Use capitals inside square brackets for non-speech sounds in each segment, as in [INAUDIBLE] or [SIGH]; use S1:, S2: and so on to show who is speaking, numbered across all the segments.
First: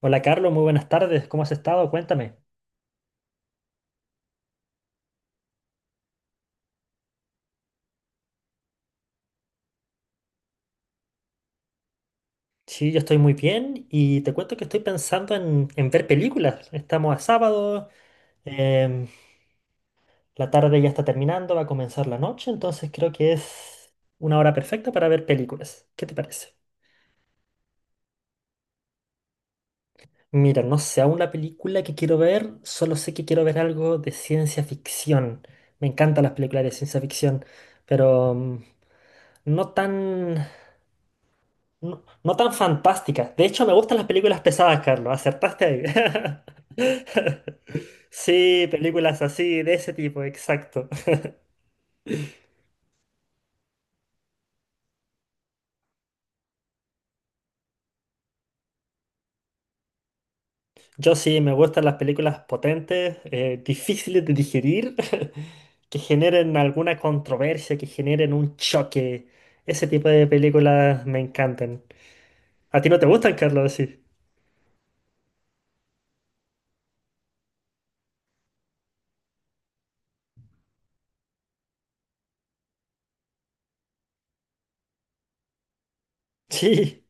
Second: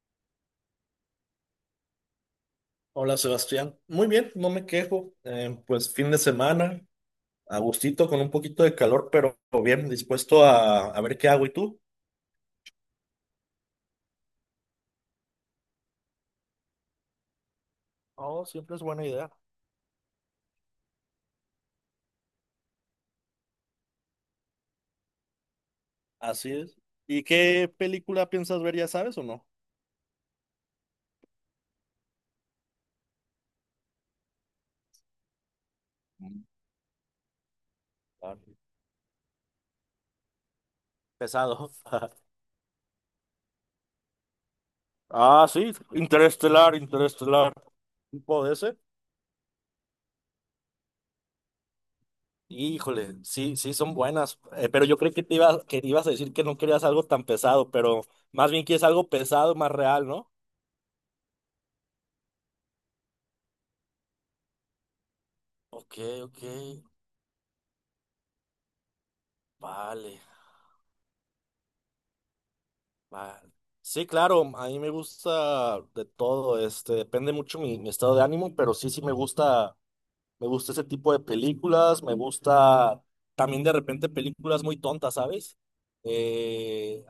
S1: Hola Carlos, muy buenas tardes, ¿cómo has estado? Cuéntame.
S2: Hola Sebastián, muy bien, no me quejo. Pues fin de semana, a gustito, con un poquito de calor, pero bien dispuesto a ver qué hago. ¿Y tú?
S1: Sí, yo estoy muy bien y te cuento que estoy pensando en ver películas. Estamos a sábado,
S2: Oh, siempre es buena
S1: em,
S2: idea.
S1: la tarde ya está terminando, va a comenzar la noche, entonces creo que es una hora perfecta para ver películas. ¿Qué te
S2: Así
S1: parece?
S2: es. ¿Y qué película piensas ver, ya sabes o no?
S1: Mira, no sé aún la película que quiero ver, solo sé que quiero ver algo de ciencia ficción. Me encantan las
S2: Mm.
S1: películas de ciencia ficción, pero
S2: Ah.
S1: no tan...
S2: Pesado.
S1: No,
S2: [LAUGHS]
S1: no tan fantásticas. De hecho, me gustan las películas pesadas, Carlos.
S2: Ah,
S1: Acertaste
S2: sí,
S1: ahí.
S2: Interestelar, Interestelar.
S1: [LAUGHS]
S2: ¿Tipo de
S1: Sí,
S2: ese?
S1: películas así, de ese tipo, exacto.
S2: Híjole, sí, sí, son buenas. Pero yo creí que te ibas, que ibas a decir que no querías algo tan pesado, pero más bien quieres algo pesado, más real, ¿no?
S1: Yo sí, me gustan las películas potentes, difíciles de digerir, [LAUGHS]
S2: Ok,
S1: que
S2: ok,
S1: generen alguna controversia, que generen un choque. Ese tipo
S2: vale.
S1: de películas me encantan. ¿A ti no te gustan,
S2: Vale.
S1: Carlos? Sí.
S2: Sí, claro, a mí me gusta de todo, este, depende mucho mi estado de ánimo, pero sí, sí me gusta ese tipo de películas, me gusta también de repente películas muy tontas, ¿sabes?
S1: Sí.
S2: Eh,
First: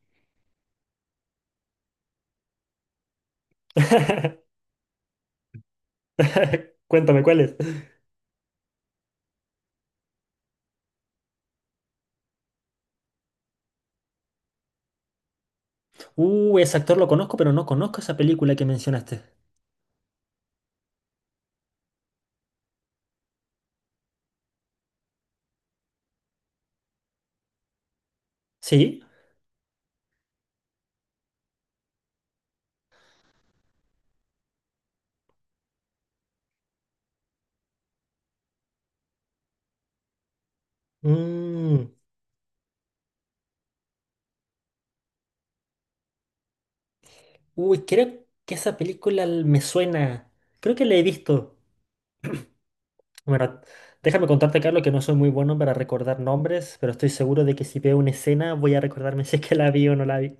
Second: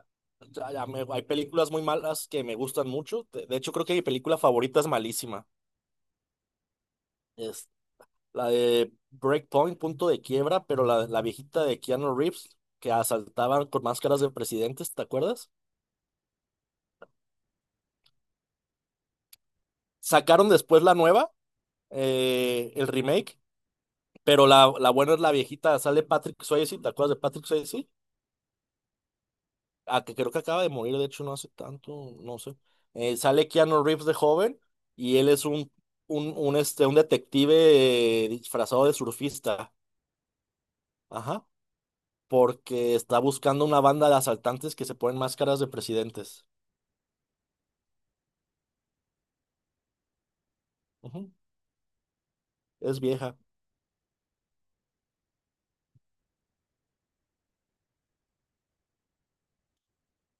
S2: hay películas muy malas que me gustan mucho, de hecho creo que mi película
S1: [LAUGHS]
S2: favorita es malísima,
S1: Cuéntame, ¿cuáles?
S2: es la de Breakpoint, Punto de Quiebra, pero la viejita de Keanu Reeves, que asaltaban con máscaras de presidentes, ¿te acuerdas?
S1: Ese actor lo conozco, pero no conozco esa película que mencionaste.
S2: Sacaron después la nueva, el remake, pero la buena es la viejita, sale Patrick Swayze. ¿Te acuerdas de Patrick Swayze?
S1: ¿Sí?
S2: Ah, que creo que acaba de morir, de hecho, no hace tanto, no sé. Sale Keanu Reeves de joven y él es un detective disfrazado de surfista, ajá,
S1: Mm.
S2: porque está buscando una banda de asaltantes que se ponen máscaras de presidentes.
S1: Uy, creo que esa me suena. Creo que la he
S2: Ujú.
S1: visto.
S2: Es vieja.
S1: Bueno, déjame contarte, Carlos, que no soy muy bueno para recordar nombres, pero estoy seguro de que si veo una escena voy a recordarme [LAUGHS] si es que la vi o no la vi.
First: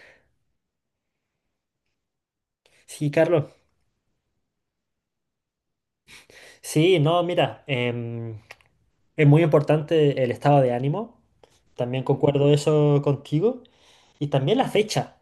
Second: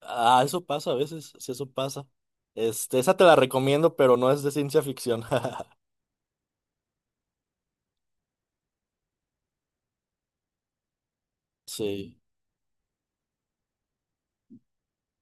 S2: Ah, eso pasa a veces, sí, eso pasa. Este,
S1: Sí,
S2: esa te la
S1: Carlos.
S2: recomiendo, pero no es de ciencia ficción. [LAUGHS]
S1: Sí, no, mira, es muy importante el estado de ánimo. También
S2: Sí.
S1: concuerdo eso contigo. Y también la fecha.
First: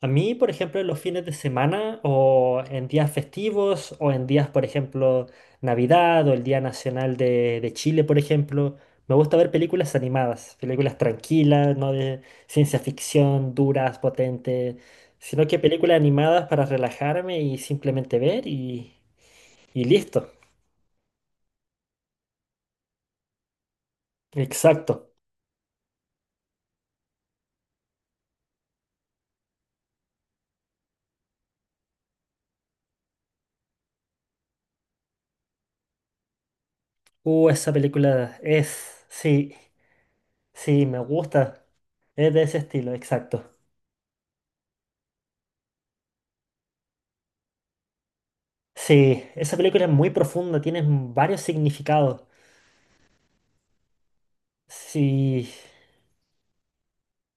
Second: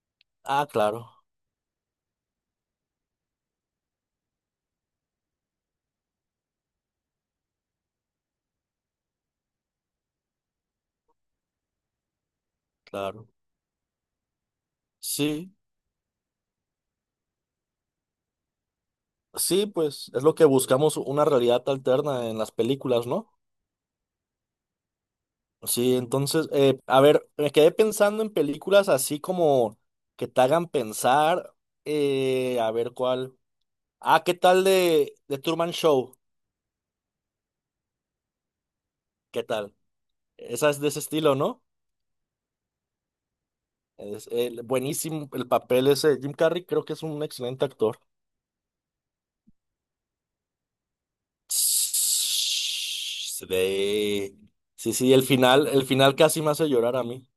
S1: A mí, por
S2: Ah,
S1: ejemplo, en los
S2: claro.
S1: fines de semana o en días festivos o en días, por ejemplo, Navidad o el Día Nacional de Chile, por ejemplo, me gusta ver películas animadas, películas tranquilas, no de ciencia
S2: Claro.
S1: ficción, duras, potentes, sino
S2: Sí,
S1: que películas animadas para relajarme y simplemente ver
S2: sí,
S1: y
S2: pues es
S1: listo.
S2: lo que buscamos, una realidad alterna en las películas, ¿no?
S1: Exacto.
S2: Sí, entonces, a ver, me quedé pensando en películas así como que te hagan pensar, a ver cuál. Ah, ¿qué tal de Truman Show?
S1: Esa película es,
S2: ¿Qué
S1: sí,
S2: tal? Esa es
S1: sí,
S2: de
S1: me
S2: ese estilo, ¿no?
S1: gusta. Es de ese estilo, exacto.
S2: Es buenísimo el papel ese. Jim Carrey creo que es un excelente actor.
S1: Sí, esa película es muy profunda, tiene varios significados.
S2: Sí, sí, sí, el
S1: Sí,
S2: final, el final casi me hace llorar a mí.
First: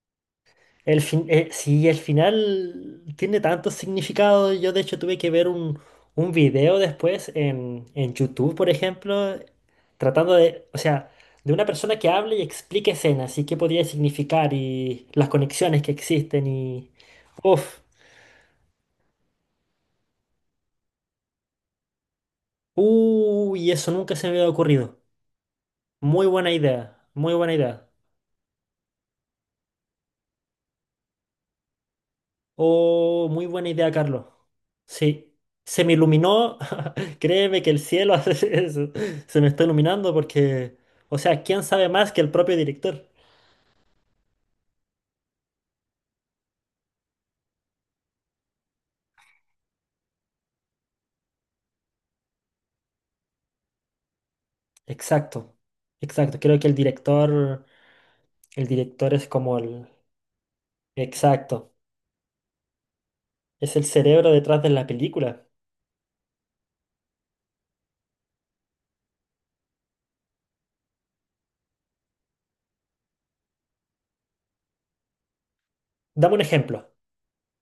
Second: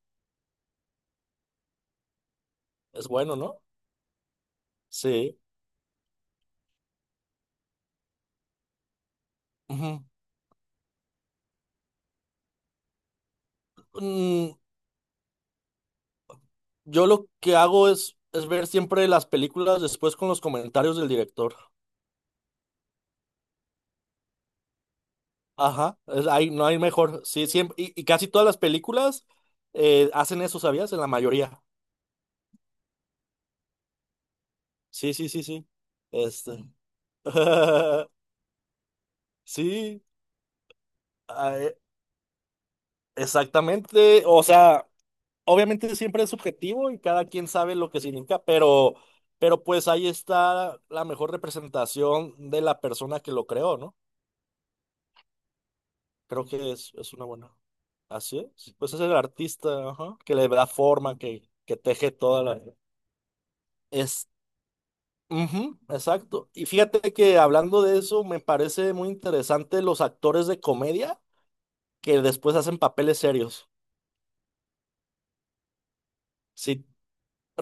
S1: el fin, sí, el final
S2: Es bueno,
S1: tiene
S2: ¿no?
S1: tantos significados. Yo de hecho tuve que
S2: Sí.
S1: ver un video después en YouTube, por ejemplo,
S2: Ujú.
S1: tratando de, o sea, de una persona que hable y explique escenas y qué podría significar
S2: Mm,
S1: y las conexiones que existen y...
S2: yo lo que
S1: Uf,
S2: hago es ver siempre las películas después con los comentarios del director.
S1: uy, eso nunca se me había ocurrido.
S2: Ajá,
S1: Muy buena
S2: no hay
S1: idea,
S2: mejor.
S1: muy
S2: Sí,
S1: buena
S2: siempre,
S1: idea.
S2: y casi todas las películas hacen eso, ¿sabías? En la mayoría.
S1: Oh, muy buena idea, Carlos.
S2: Sí, sí,
S1: Sí,
S2: sí, sí.
S1: se me iluminó.
S2: Este.
S1: [LAUGHS] Créeme que el cielo [LAUGHS]
S2: [LAUGHS]
S1: hace eso. Se me está
S2: Sí,
S1: iluminando porque, o sea,
S2: ah,
S1: ¿quién sabe más que el propio director?
S2: exactamente. O sea, obviamente siempre es subjetivo y cada quien sabe lo que significa, pero, pues ahí está la mejor representación de la persona que lo creó, ¿no?
S1: Exacto, exacto.
S2: Creo
S1: Creo que
S2: que es una buena. Así
S1: el
S2: es. Pues es
S1: director
S2: el
S1: es como el...
S2: artista, ajá, que le da forma,
S1: Exacto,
S2: que teje toda la...
S1: es el
S2: Es...
S1: cerebro detrás de la película.
S2: Ujú, exacto. Y fíjate que hablando de eso, me parece muy interesante los actores de comedia que después hacen papeles serios.
S1: Dame un
S2: Si
S1: ejemplo.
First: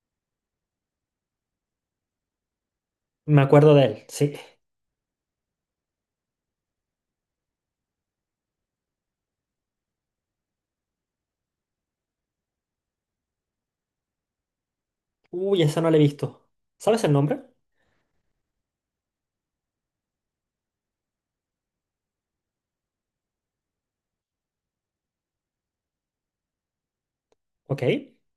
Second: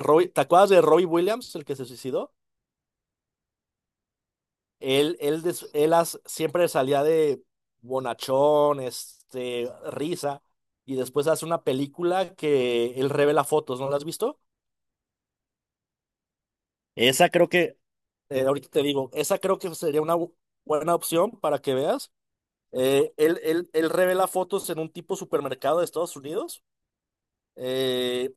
S2: Robbie- ¿Te acuerdas de Robbie Williams, el que se suicidó?
S1: Me acuerdo de él, sí.
S2: Él siempre salía de bonachón, este, risa, y después hace una película que él revela fotos, ¿no la has visto?
S1: Uy, esa no la he visto. ¿Sabes el
S2: Esa
S1: nombre?
S2: creo que Ahorita te digo, esa creo que sería una buena opción para que veas. Él revela fotos en un tipo supermercado de Estados Unidos
S1: Ok.
S2: eh,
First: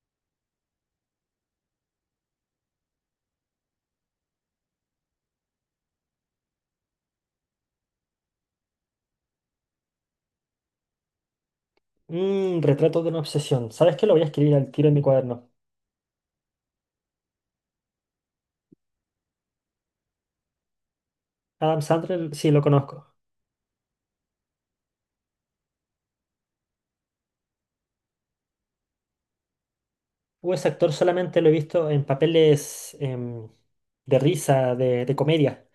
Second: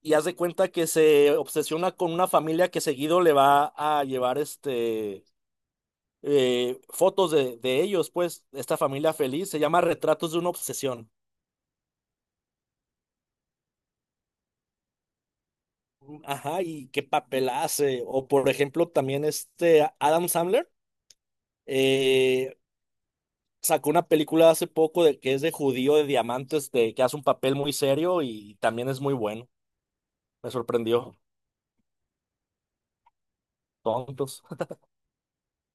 S2: y haz de cuenta que se obsesiona con una familia que seguido le va a llevar este, fotos de ellos, pues, esta familia feliz. Se llama Retratos de una obsesión.
S1: Mm, Retrato de una obsesión. ¿Sabes qué? Lo voy a escribir al tiro en mi cuaderno.
S2: Ajá, y qué papel hace. O por ejemplo, también este Adam Sandler.
S1: Adam Sandler, sí,
S2: eh,
S1: lo conozco.
S2: Sacó una película hace poco de que es de judío de diamantes, que hace un papel muy serio y también es muy bueno. Me
S1: Ese actor
S2: sorprendió.
S1: solamente lo he visto en papeles de
S2: Tontos.
S1: risa,
S2: [LAUGHS]
S1: de comedia.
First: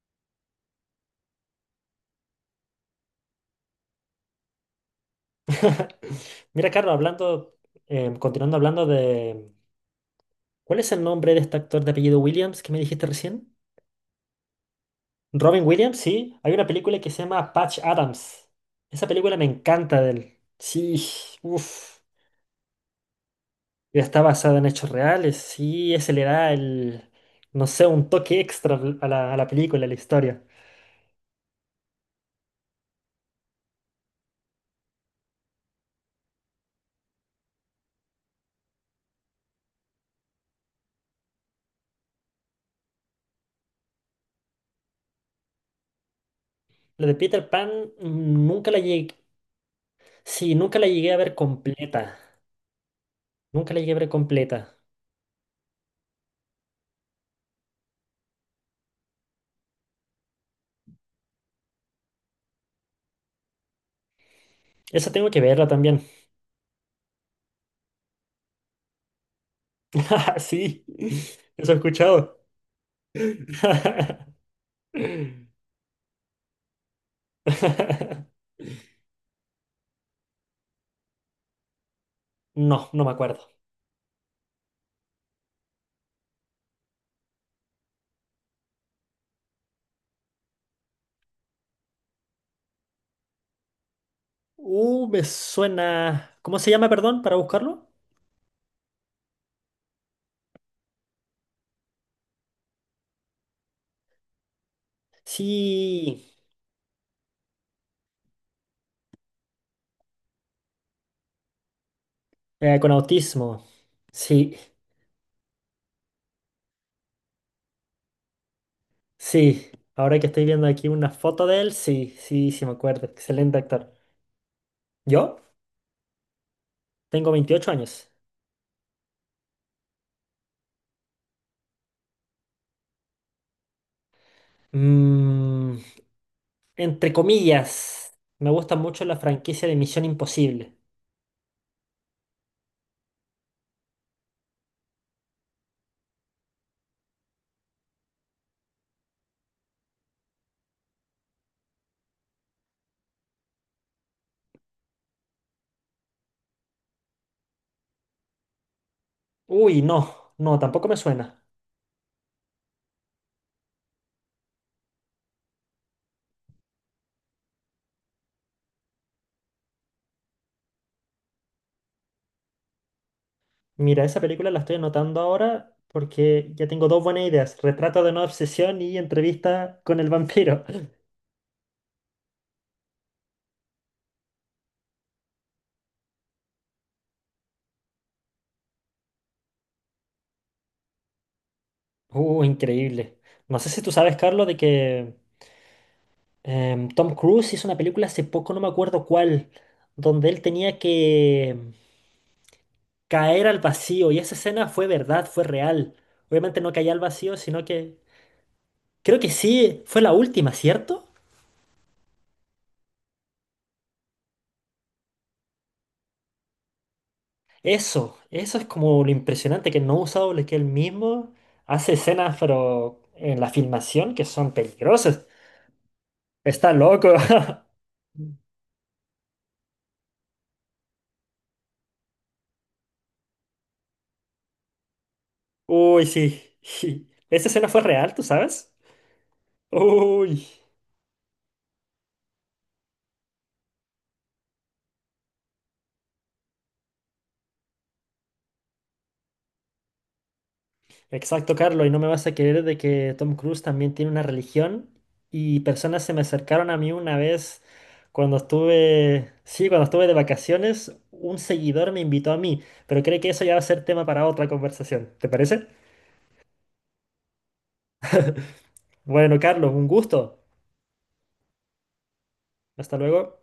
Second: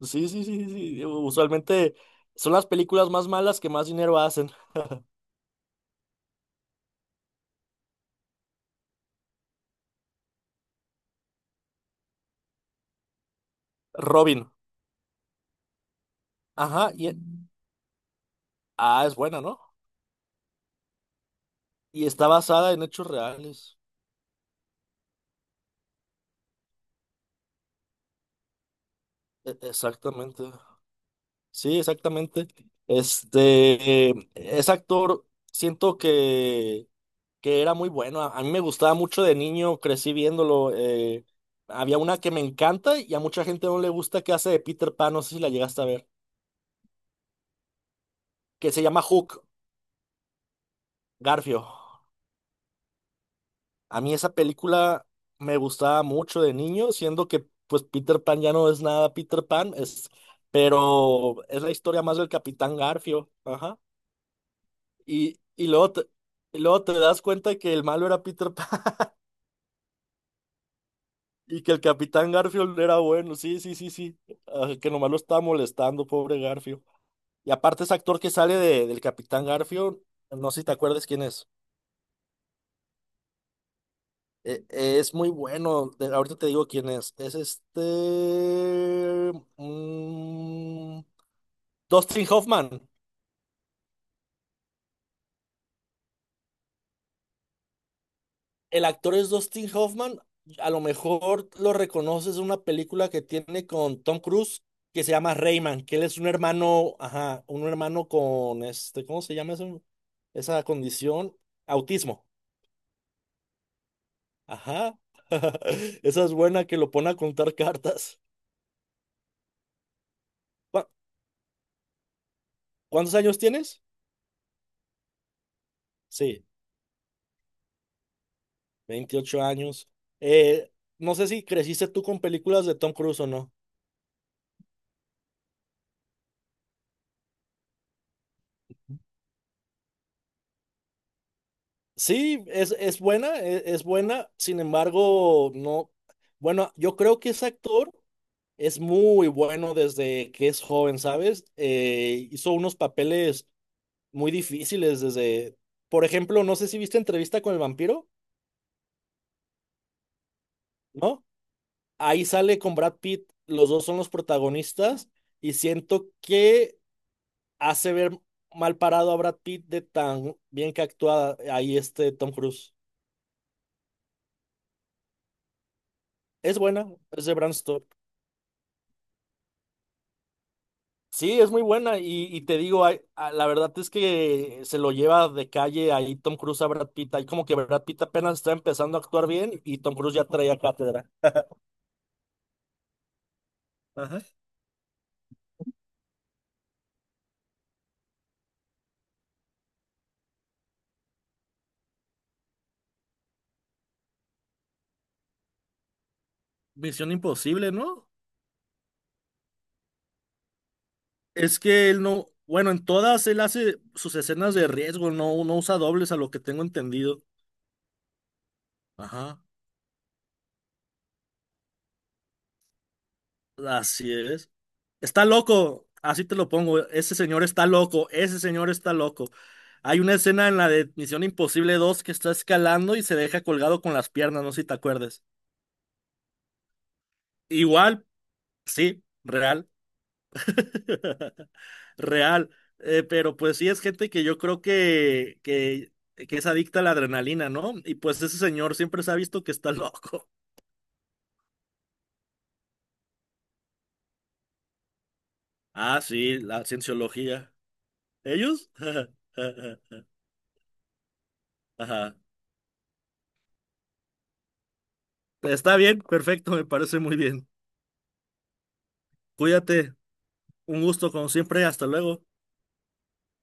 S2: Sí, sí, sí, sí. Usualmente son las películas más malas que más dinero hacen.
S1: [LAUGHS] Mira, Carlos, hablando, continuando hablando de... ¿Cuál es el nombre de este actor de apellido Williams que me dijiste recién?
S2: Robin.
S1: Robin Williams, sí. Hay una
S2: Ajá.
S1: película que
S2: Y,
S1: se llama Patch Adams.
S2: ah,
S1: Esa
S2: es
S1: película
S2: buena,
S1: me
S2: ¿no?
S1: encanta de él. Sí, uff.
S2: Y está basada en hechos reales.
S1: Está basada en hechos reales. Sí, ese le da el, no sé, un toque extra a la película, a la historia.
S2: Exactamente. Sí, exactamente. Este, ese actor, siento que era muy bueno. A mí me gustaba mucho de niño, crecí viéndolo. Había una que me encanta y a mucha gente no le gusta que hace de Peter Pan, no sé si la llegaste a ver,
S1: Lo de Peter Pan nunca
S2: que
S1: la
S2: se llama
S1: llegué,
S2: Hook,
S1: Sí, nunca la llegué a ver
S2: Garfio.
S1: completa. Nunca la llegué a
S2: A
S1: ver
S2: mí esa
S1: completa.
S2: película me gustaba mucho de niño, siendo que pues Peter Pan ya no es nada Peter Pan, pero es la historia más del Capitán Garfio. Ajá.
S1: Esa tengo
S2: Y,
S1: que verla
S2: y luego te,
S1: también.
S2: y luego te das cuenta que el malo era Peter Pan.
S1: [LAUGHS] Sí,
S2: Y
S1: eso
S2: que
S1: he
S2: el Capitán
S1: escuchado.
S2: Garfield era bueno, sí, sí, sí, sí.
S1: [LAUGHS]
S2: Ah, que nomás lo está molestando, pobre Garfield. Y aparte ese actor que sale del Capitán Garfield, no sé si te acuerdas quién es.
S1: No, no me acuerdo.
S2: Es muy bueno, ahorita te digo quién es. Es este... mm, Dustin Hoffman.
S1: Me suena. ¿Cómo se llama, perdón, para buscarlo?
S2: El actor es Dustin Hoffman. A lo mejor lo reconoces en una película que tiene con Tom Cruise que se llama Rayman, que él es
S1: Sí,
S2: un hermano, ajá, un hermano con este, ¿cómo se llama eso? Esa condición, autismo.
S1: con autismo. Sí,
S2: Ajá. [LAUGHS] Esa es buena, que lo pone a contar cartas.
S1: sí. Ahora que estoy viendo aquí
S2: Cu-
S1: una foto de él, sí, sí, sí me acuerdo.
S2: ¿Cuántos años
S1: Excelente
S2: tienes?
S1: actor. ¿Yo?
S2: Sí,
S1: Tengo 28 años.
S2: 28 años. Eh, no sé si creciste tú con películas de Tom Cruise o no.
S1: Mmm... Entre comillas, me gusta mucho la franquicia de Misión Imposible.
S2: Sí, es buena, buena, sin embargo, no. Bueno, yo creo que ese actor es muy bueno desde que es joven, ¿sabes? Hizo unos papeles muy difíciles desde, por ejemplo, no sé si viste Entrevista con el vampiro,
S1: Uy, no, no, tampoco me
S2: ¿no?
S1: suena.
S2: Ahí sale con Brad Pitt, los dos son los protagonistas y siento que hace ver mal parado a Brad Pitt de tan bien que actúa ahí este Tom Cruise.
S1: Mira, esa película la estoy anotando ahora porque
S2: Es
S1: ya
S2: buena,
S1: tengo dos buenas
S2: es de Bram
S1: ideas.
S2: Stoker.
S1: Retrato de una obsesión y entrevista con el vampiro. [LAUGHS]
S2: Sí, es muy buena y te digo, la verdad es que se lo lleva de calle ahí Tom Cruise a Brad Pitt. Ahí como que Brad Pitt apenas está empezando a actuar bien y Tom Cruise ya traía cátedra.
S1: Increíble. No sé si tú
S2: [LAUGHS]
S1: sabes,
S2: Ajá.
S1: Carlos, de que Tom Cruise hizo una película hace poco, no me acuerdo cuál, donde él tenía que caer al vacío y esa escena fue verdad, fue real. Obviamente no caía al
S2: Misión
S1: vacío, sino
S2: Imposible,
S1: que
S2: ¿no?
S1: Creo que sí, fue la última, ¿cierto?
S2: Es que él no, bueno, en todas él hace sus escenas de riesgo, no, no usa dobles a lo que tengo entendido.
S1: Eso es como lo
S2: Ajá,
S1: impresionante, que no ha usado lo que él mismo hace escenas, pero en la
S2: así
S1: filmación que
S2: es.
S1: son
S2: Está
S1: peligrosas.
S2: loco, así te lo
S1: Está
S2: pongo,
S1: loco.
S2: ese señor está loco, ese señor está loco. Hay una escena en la de Misión Imposible 2 que está escalando y se deja colgado con las piernas, no sé si te acuerdas.
S1: [LAUGHS] Uy, sí. [LAUGHS] Esa escena fue
S2: Igual,
S1: real, ¿tú sabes?
S2: sí, real.
S1: Uy.
S2: [LAUGHS] Real. Pero pues sí es gente que yo creo que es adicta a la adrenalina, ¿no? Y pues ese señor siempre se ha visto que está [LAUGHS] loco.
S1: Exacto, Carlos, y no me vas a querer de que Tom Cruise también tiene una religión y
S2: Ah,
S1: personas se me
S2: sí, la
S1: acercaron a mí una
S2: cienciología.
S1: vez cuando
S2: ¿Ellos? [LAUGHS]
S1: estuve, sí, cuando estuve de vacaciones, un seguidor me
S2: Ajá.
S1: invitó a mí, pero creo que eso ya va a ser tema para otra conversación, ¿te parece?
S2: Está bien, perfecto, me parece muy bien.
S1: Bueno, Carlos, un
S2: Cuídate.
S1: gusto.
S2: Un gusto, como siempre, hasta luego.
S1: Hasta luego.